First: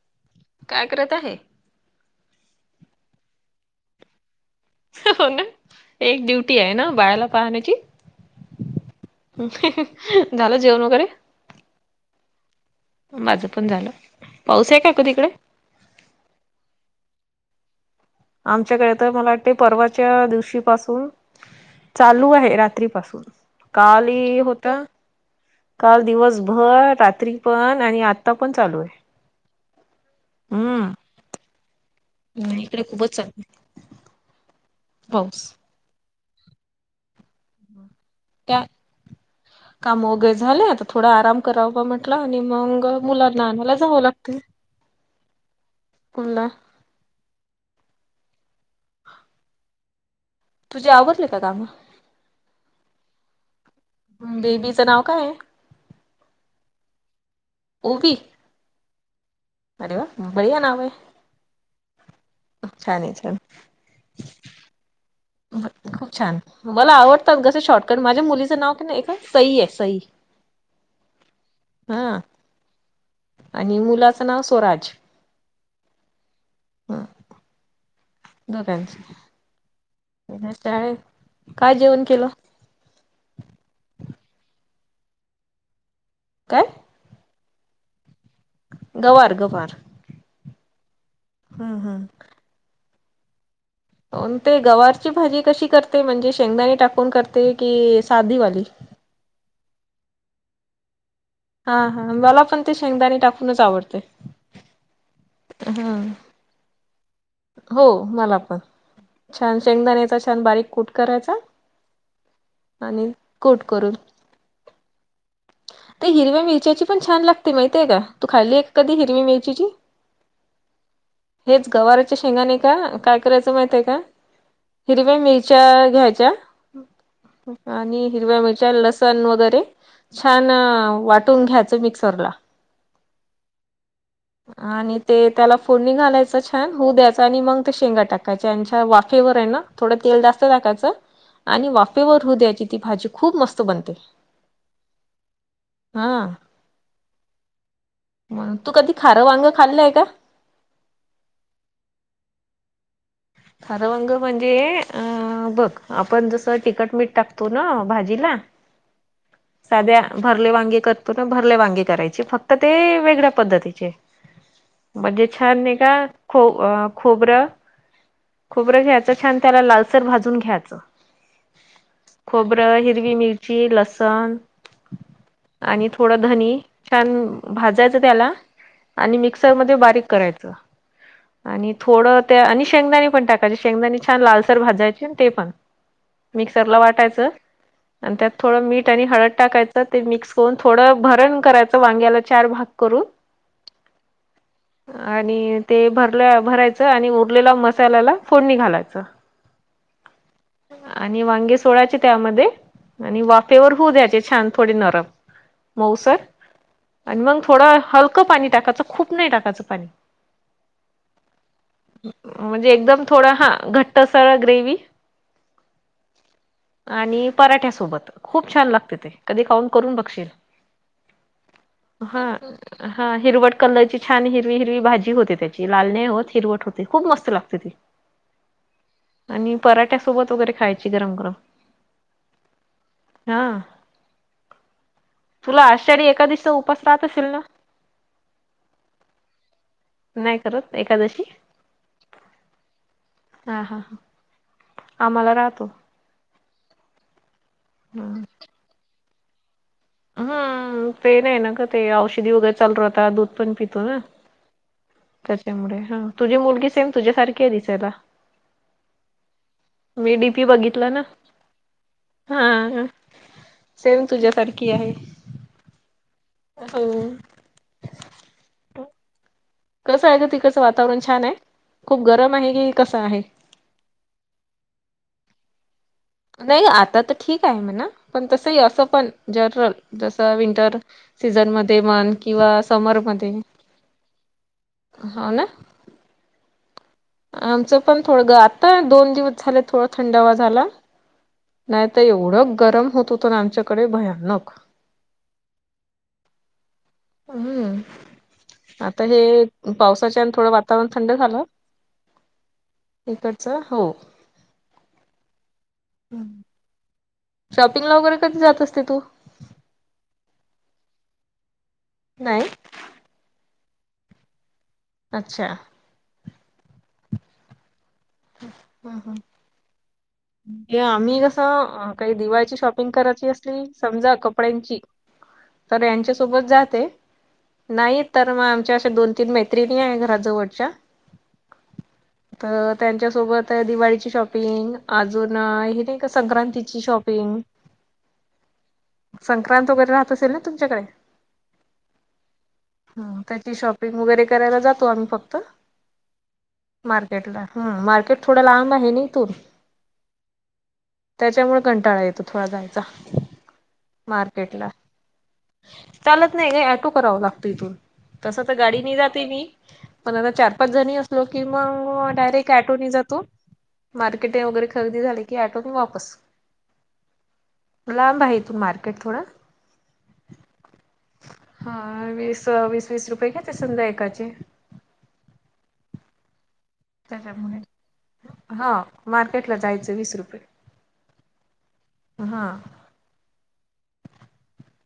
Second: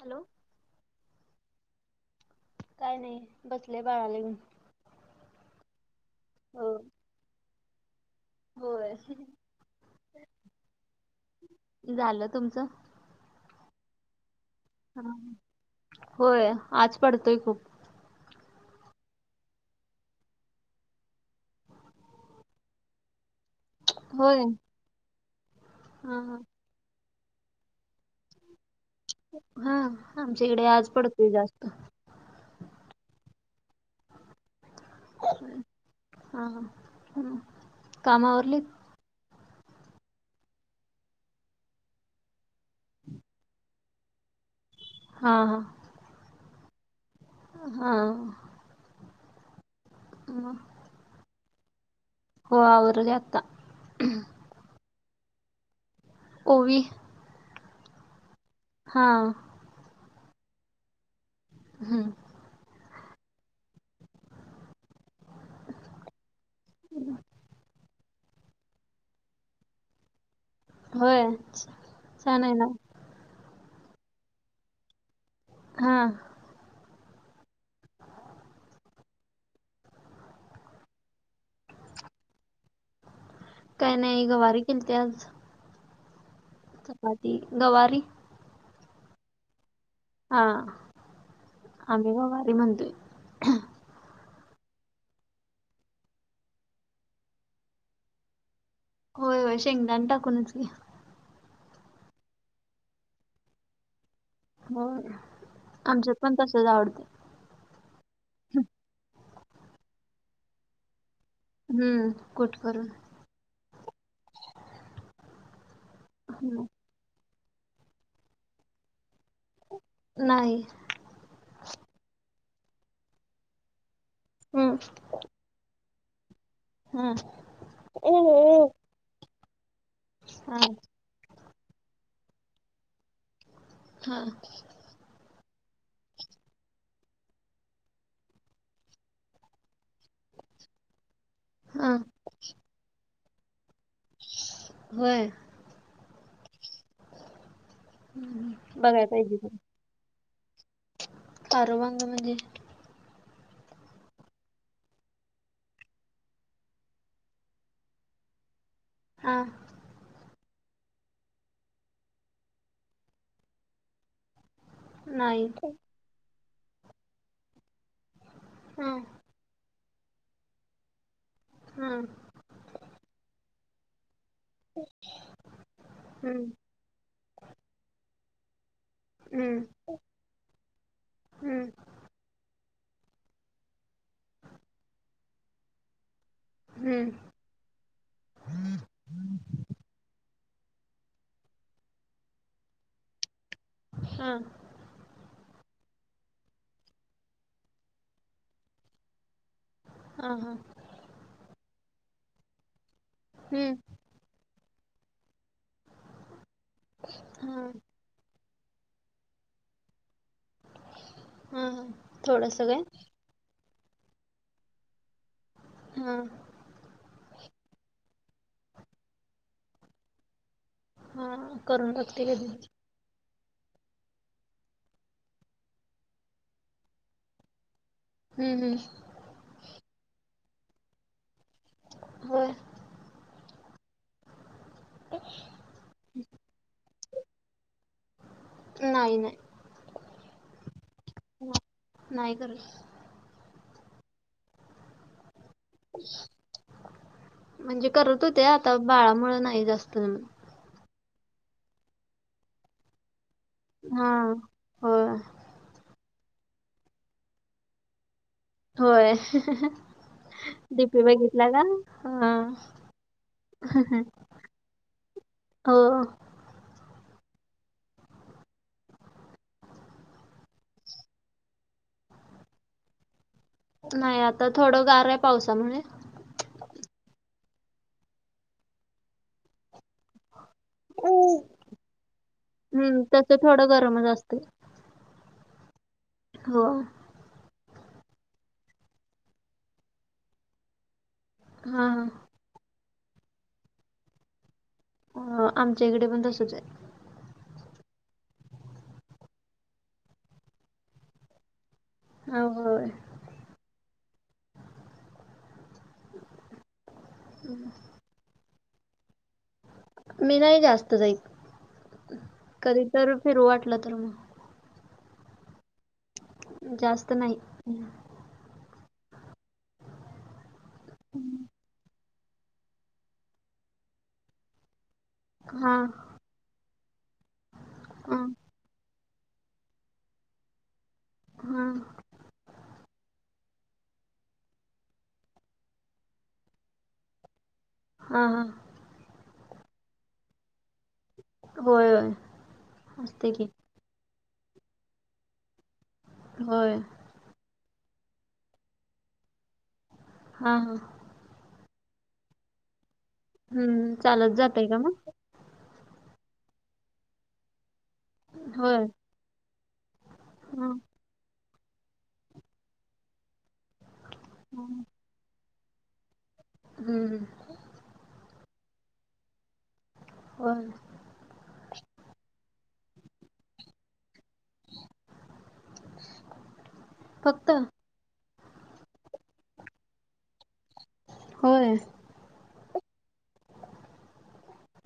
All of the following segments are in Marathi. हॅलो. काय करत आहे. काय नाही बसले बाळाला घेऊन. हो ना एक ड्युटी आहे हो ना बायाला पाहण्याची. होय. झालं जेवण वगैरे. झालं तुमचं. माझं पण झालं. पाऊस आहे का ह क तिकडे होय आज पडतोय खूप. आमच्याकडे तर मला वाटते परवाच्या दिवशी पाासून चालू आहे रात्रीपसून काल होय होत. काल हा हा दिवसभर रात्री पण आणि आता पण चालू आहे. हा आमच्या इकडे आज पडतय जास्त. ह इकडे खूपच चांगलं हा हम्. काम वगैरे झाले आता थोडा आराम करा म्हंटला आणि मग मुला नानाला जावं लागतील. हा हा. हा- तुझ्या आवडले कामं- हो आवरवर जता बेबीचं नाव काय हाय? ओवी. ओवी? हा. अरे वा बडिया नाव आहे. हम. छान आहे छान- खूप छान मला आवडतात कसे शॉर्ट पण माझ्या मुलीचं नाव नाही ए सई आहे. सई होय हा छान आहे. ना आणि मुलाचं नाव स्वराज. हा. हा दोगांनच. त्या काय जेवण केलं? काय नाही गवारी के ते आज. काय? चपाती गवारी? गवार गवार हा हम्म हम्म. आम्ही गवारी म्हणतोय ते गवारची भाजी कशी करते? म्हणजे शेंगदाणी टाकून करते की साधीवाली. होय होय शेंगदानी टाकूनच की. हा हा, मला पण ते शेंगदाने टाकूनच आवडते. हो ना हा आमच्यात पण तसच आवडतय. हो मला पण, छान शेंगदाण्याचा छान बारीक कुट करायचा. हम्म कुट करून आणि कुट करून ते हिरव्या हम्म मिरच्याची पण छान लागते माहितय का? तू खाल्ली ये कधी हिरवी् मिरचीची? नाही. तेच गवाराच्या शेंगा नाही का? काय करायचं माहितय का? हम्म हिरव्या मि रच्या घ्यायच्या हा आणि हिरव्या मिरच्या, लसण वगैरे छान हा वाटून घ्यायचं मिक्सरला हा आणि ते त्याला फोडणी घालायचं, छान होऊ द्यायचं आणि मग ते शेंगा टाकायचे आणि च्या वाफेवर हाय ना थोडं तेल जास्त टाकायचं आणि हा वाफेवर होऊ द्यायची ती भाजी खूप मस्त बनते. व्हय. हा. तू कधी बघाय खारं पाहिजे वांगं खाल्लंय का? खारं वांगं म्हणजे? खार वांग म्हणजे अ बघ, आपण जसं तीखट मीठ टाकतो ना भाजीला हा. साध्या भरले वांगे करतो ना, भरले वांगे करायचे फक्त ते वेगळ्या पद्धतीचे. [inaudible] म्हणजे छान नाही हा का खो खोबरं खोबरं घ्यायचं, छान त्याला लालसर भाजून घ्यायचं. हुं. खोबरं, हिरवी मिरची, लसण, आणि थोडं हम्म धनी छान भाजायचं त्याला आणि हम्म मिक्सरमध्ये बारीक करायचं हम्म आणि थोडं त्या आणि शेंगदाने पण टाकायची, शेंगदाणी छान लालसर भाजायची, ते पण मिक्सरला हम्म वाटायचं. आणि त्यात थोडं मीठ आणि हळद टाकायचं ते मिक्स करून, थोडं भरण करायचं वांग्याला चार भाग करून. हू. आणि ते भरल्या भरायचं आणि उरलेला मसाला त्याला ला फोडणी घालायच. हा हा. आणि वांगे सोडायचे त्यामध्ये आणि वाफेवर हम्म होऊ द्यायचे छान थोडे नरम. मऊसर आणि मग हा थोडं हलकं पाणी टाकाचं, खूप नाही टाकाचं पाणी हा हा थोडसं म्हणजे काय? एकदम थोडा हा घट्ट सार ग्रेवी. हा हा. आणि पराठ्यासोबत खूप छान लागते ते. कधी खावून करून बघशील. हा करून हा बगते कधीतरी. हा हिरवट कलरची छान हिरवी हिरवी भाजी होते त्याची, लाल नाई होत हिरवट होते खूप मस्त. मस्त लागते ती हूं हूं. आणि पराठ्यासोबत वगैरे खायची गरम गरम. होय. हा. तुम्ही? तुला आषाढी एकादशीचा उपास रहात असेल ना? नाही नाही. नाही करत एकादशी? नाही करत. हा हा. आम्हाला राहतो. म्हणजे करत हम्म होत्या आता बाळा मुंळ नाही जास्त जमत. हम्म, ते नाही ना ग ते औषधी वगैरे चालू राहता, दूध पण पितो ना, हा होय त्या त्यामुळे हा, तुझी मुलगी सेम तुझ्यासारखी ये दिसायला. होय, मी डीपी डी बघितला ना पी बघितला का? हां. सेमं तुझ्यासारखी आहे. हो हो. हो. कसं आहे ग तिकडचं वातावरण छान हाय, खूप गरम आहे की कसं आहे? नाही आता थोडं गार आहे पावसामुळे. नाही आता तर ठीक आहे म्हणा, पण तसंही असो पण जनरल जस विंटर सीझन मध्ये मन किंवा समर म तस थोडं गरमच असतय. हाव ना. हो. आमचं पण थोडं ग आता दोन दिवस झाले थोडं थंडावा झाला हा नाही त हा एवढं गरम होत होतं ना आमच्याकडे भयानक. हो आमच्या इकडे पण तसच ये. हूं. आता हे पावसाच्यान थोडं वातावरण थंड झालं आहे हो होय इकडच हो. शॉपिंग ला वगैरे कधी जात असते तू? मी नाही जास्त जाइत, नाही कधी तर फिरू वाटलं तर म अच्छा. जास्त नाही. हं हं. [inaudible] या आम्ही कसं काही दिवाळीची शॉपिंग करायची असली, समजा कपड्यांची हा तर यांच्या सोबत जाते, नाही हा तर म आमच्या आशा दोन तीन मैत्रिणी आहेत घराजवळच्या हां. तर त्यांच्यासोबत दिवाळीची शॉपिंग, अजून हे नाही का संक्रांतीची शॉपिंग हां हां. संक्रांत वगैरे राहत असेल ना तुमच्याकडे? होय होय हां असते की त्याची शॉपिंग वगैरे करायला जातो आम्ही फक्त होय. मार्केट थोडं लांब आहे नी इथून. हां हां. त्याच्यामुळ कंटाळा येतो थोडा जायचा, हम्म चालत जातय मार्केटला. का मग चालत नाही का ॲटो कराव लागतो इथून. तस तर गाडी होय नाही जाते मी पण आता चार पाच हं. जणी असलो की मग डायरेक्ट ते ऑटो ने जातो, मार्केट वगैरे खरेदी झाली की आटो ने वापस. हूं. लांब आहे इथून मार्केट थोडं. [inaudible] हा वीस वीस वीस रुपये घेते समजा एकाचे. [inaudible] त्याच्यामुळे, हा मार्केटला जायचं वीस रुपये. होय हा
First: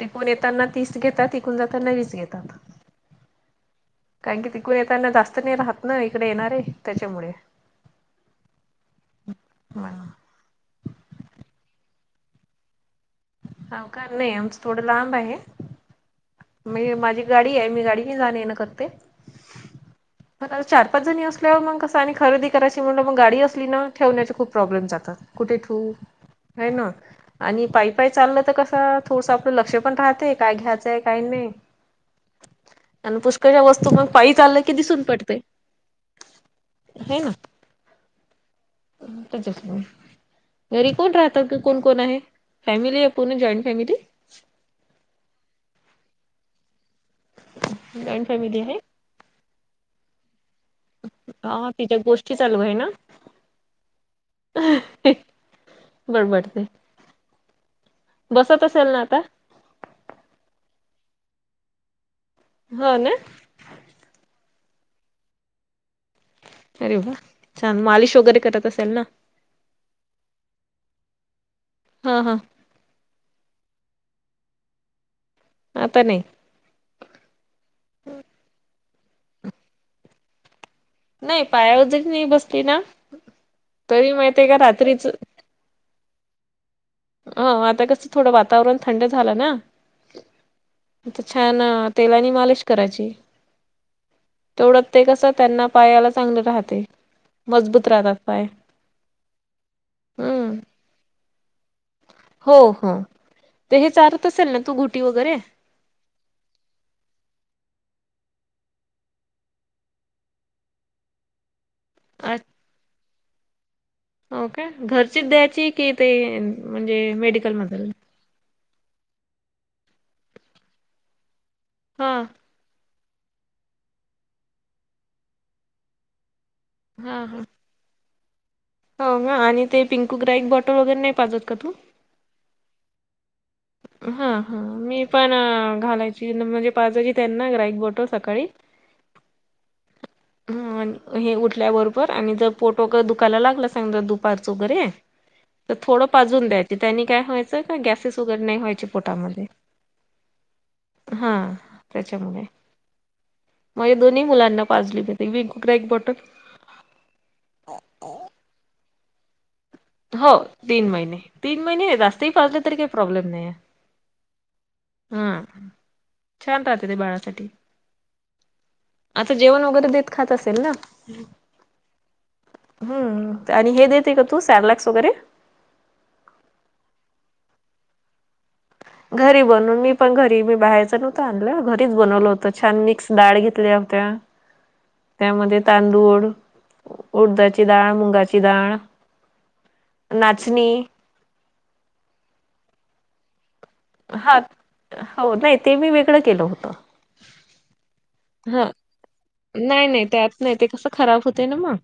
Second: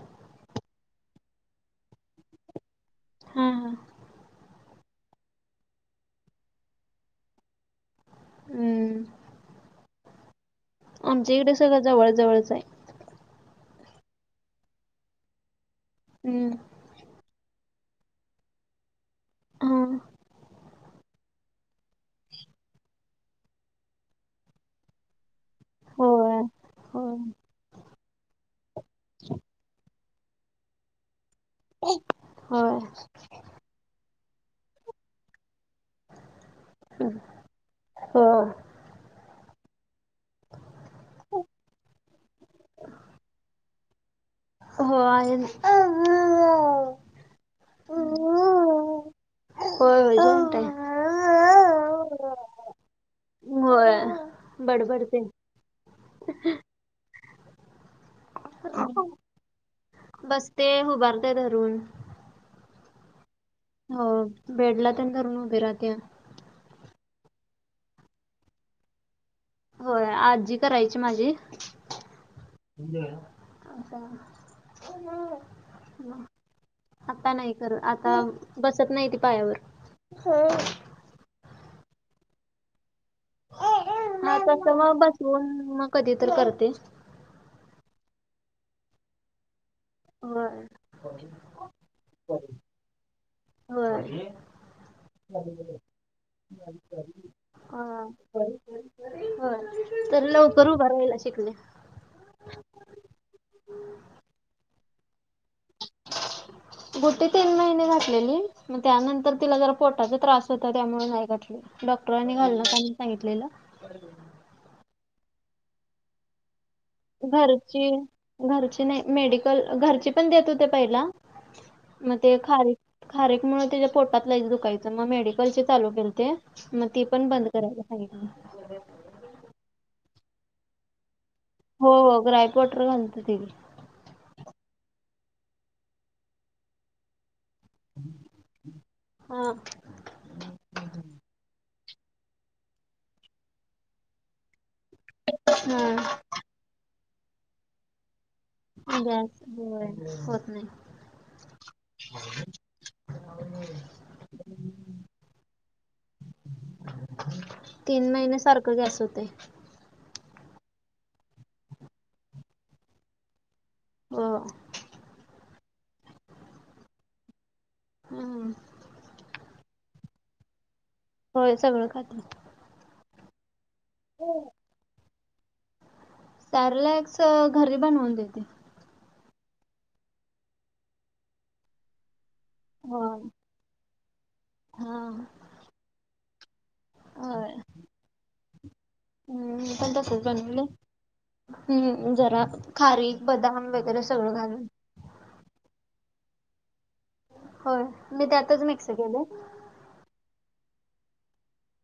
तिकून येताना तीस घेतात इकून जाताना वीस घेतात. हा हा कारण की तिकून येताना जास्त नाही राहत ना इकडे येणारे त्याच्यामुळे. हम्म [unintelligible] आमच्या इकडे सगळं जवळ जवळच आहे. ह का? नाही आमचं थोडं लांब आहे. हम्म मी माझी गाडी आहे मी गाडी ने जाणं येन करते हा पण आणि चार पाच जणी असल्यावर मग कस आणि खरेदी करायची म्हणल मग गाडी असली ना ठेवण्याचे खूप प्रॉब्लेम जातात कुठे ठेऊ होय होईना होय आणि पायी पायी चाललं तर कस थोडसं आपलं लक्ष पण राहते, काय घ्यायचंय काही नाही. होय आणि पुष्काळच्या वस्तू मग पायी चाललं की दिसून पडतेय [inaudible] ह हा [unintelligible] त्याच्याच मुळे घरी कोण राहत? क कोण कोण आहे फॅमिली आहे पूर्ण जॉईंट फॅमिली? हो आहे ना [unintelligible] जॉईंट फॅमिली आहे. होय होय जॉईंट आहे. हा तिच्या गोष्टी चालू आहे ना, होय हं बडबडते बडबडते. बसत असेल ना आता [unintelligible] बसते उभारते धरून. हो ना हो बेडला ते धरून उभी राहत्या अरे वा! छान मालिश वगैरे करत असेल ना? होय आजी करायची माझी हा हा [unintelligible] आता नाही. आता नाही करत आता बसत नाही ती पायावर. नाही पायावर जरी नाही बसली ना तरी हा माहितीय का तस मग रात्रीच बसवून मग कधी तर करते. हो आता कसं थोडं वातावरण थंड झालं ना होय आता छान अ तेलानी मालिश करायची. [unintelligible] तेढंत ते कसं त्यांना पायाला चांगलं राहते. हा मजबूत राहतात पाय होय तर हम्म लवकर उभा रायला शिकले. हो हो ते हे चारत असेल ना तू घुटी वगैरे [inaudible] गुठे तीन महिने घातलेली, मग त्यानंतर तिला जर पोटाचा त्रास होता, त्यामुळे नाही घातलीय. डॉक्टरांनी घालू नका म्हणून सांगितलेलं. हो का घरचीच द्यायची कि ते म्हणजे मेडिकल घरची मधल घरची नाय मेडिकल घरची पण देत होते, पहिला हा मग ते खारीक खारीकमूळ तिज्या पोटात लयचं दुकायचं मग मेडिकलचे चालू केलते. मग ति पण बंद करायला सांगितलं. होका आणि ते पिंकू ग्राईक बॉटल वगैरे नाय पाजत का तू? हो हो ग्राईक वॉटर घालते ते मी. हा हा मी पण अ घालायची म्हणजे पाजायची त्यांना ग्राईक. गोटो सकाळी [inaudible] हम्म अन हे उठल्याबरोबर आणि जर पोटोग दुखायला लागला समजा दुपारचं वगैरे तर थोडं हा पाजून द्यायच त्यानी काय व्हायचं का गॅसेस वगैरे नाही व्हायचे गॅस पोटामध्ये [unintelligible] होत नाय हा त्याच्यामुळे माझ्या दोन्ही मुलांना पाजलेली विक ग्राईक बॉटल. तीन महिने सारखं गॅस होतय. हो तीन महिने तीन महिने जास्तही पाजले तरी काही प्रॉब्लेम नाय. हो हम्म छान राहत ते बाळासाठी. हम्म आता जेवण वगैरे देत खात असेल ना? होय सगळं खाती. हम्म आणि हे देते का तू सॅरलक्स वगैरे? सर्लॅक्स अ घरी बनवून देते. घरी बनवून मी पण घरी मी बाहेयचं नव्हतं आणलं घरीच बनवलं होतं छान मिक्स होय. डळ घेत [unintelligible] होत्या हा त्यामध्ये तांदूळ उडदाची डाळ, मुंगाची डाळ. हम मी पण तसच बनवल. नाचणी हम्म जरा खारीक, बदाम वगैरे सगळं हा घालून. हो नाय ते मी वेगळं केलं होतं. होय मी त्यातच मिक्स केल. नाय नाय त्यात नाय ते कसं खराब होतय ना मग.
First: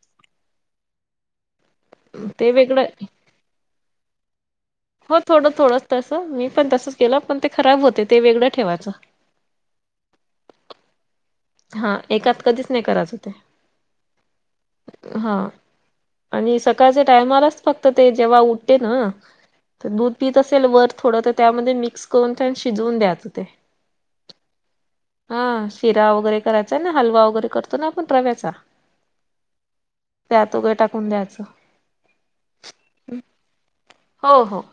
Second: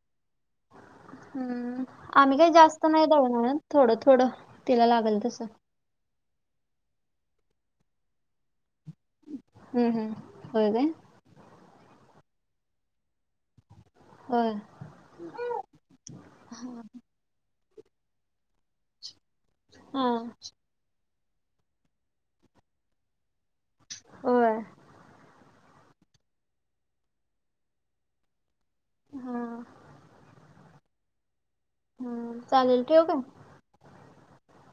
हम्म आम्ही काय ते वेगळं जास्त नाय दळन आणत थोडं थोडं तिला हो लागल तसं. थोडं थोडंच तसं मी पण तसंच केलं पण ते खराब होते ते वेगळं ठेवायचं. हम्म हम्म होय काय हा एकात कधीच नाय करायच ते. होय हा आणि सकाळचे टायमालाच फक्त ते जेव्हा उठते ना हा दूध पीत असेल वर थोड त्यामध्ये मी मिक्स करून ते शिजवून द्याच ते होय. हा शिरा वगैरे करायचाय ना, हलवा वगैरे करतो ना, आपण रव्याचा. हा त्यात [unintelligible] टाकून द्यायचं. हम्म, चालेल ठेवू काय? हो हो.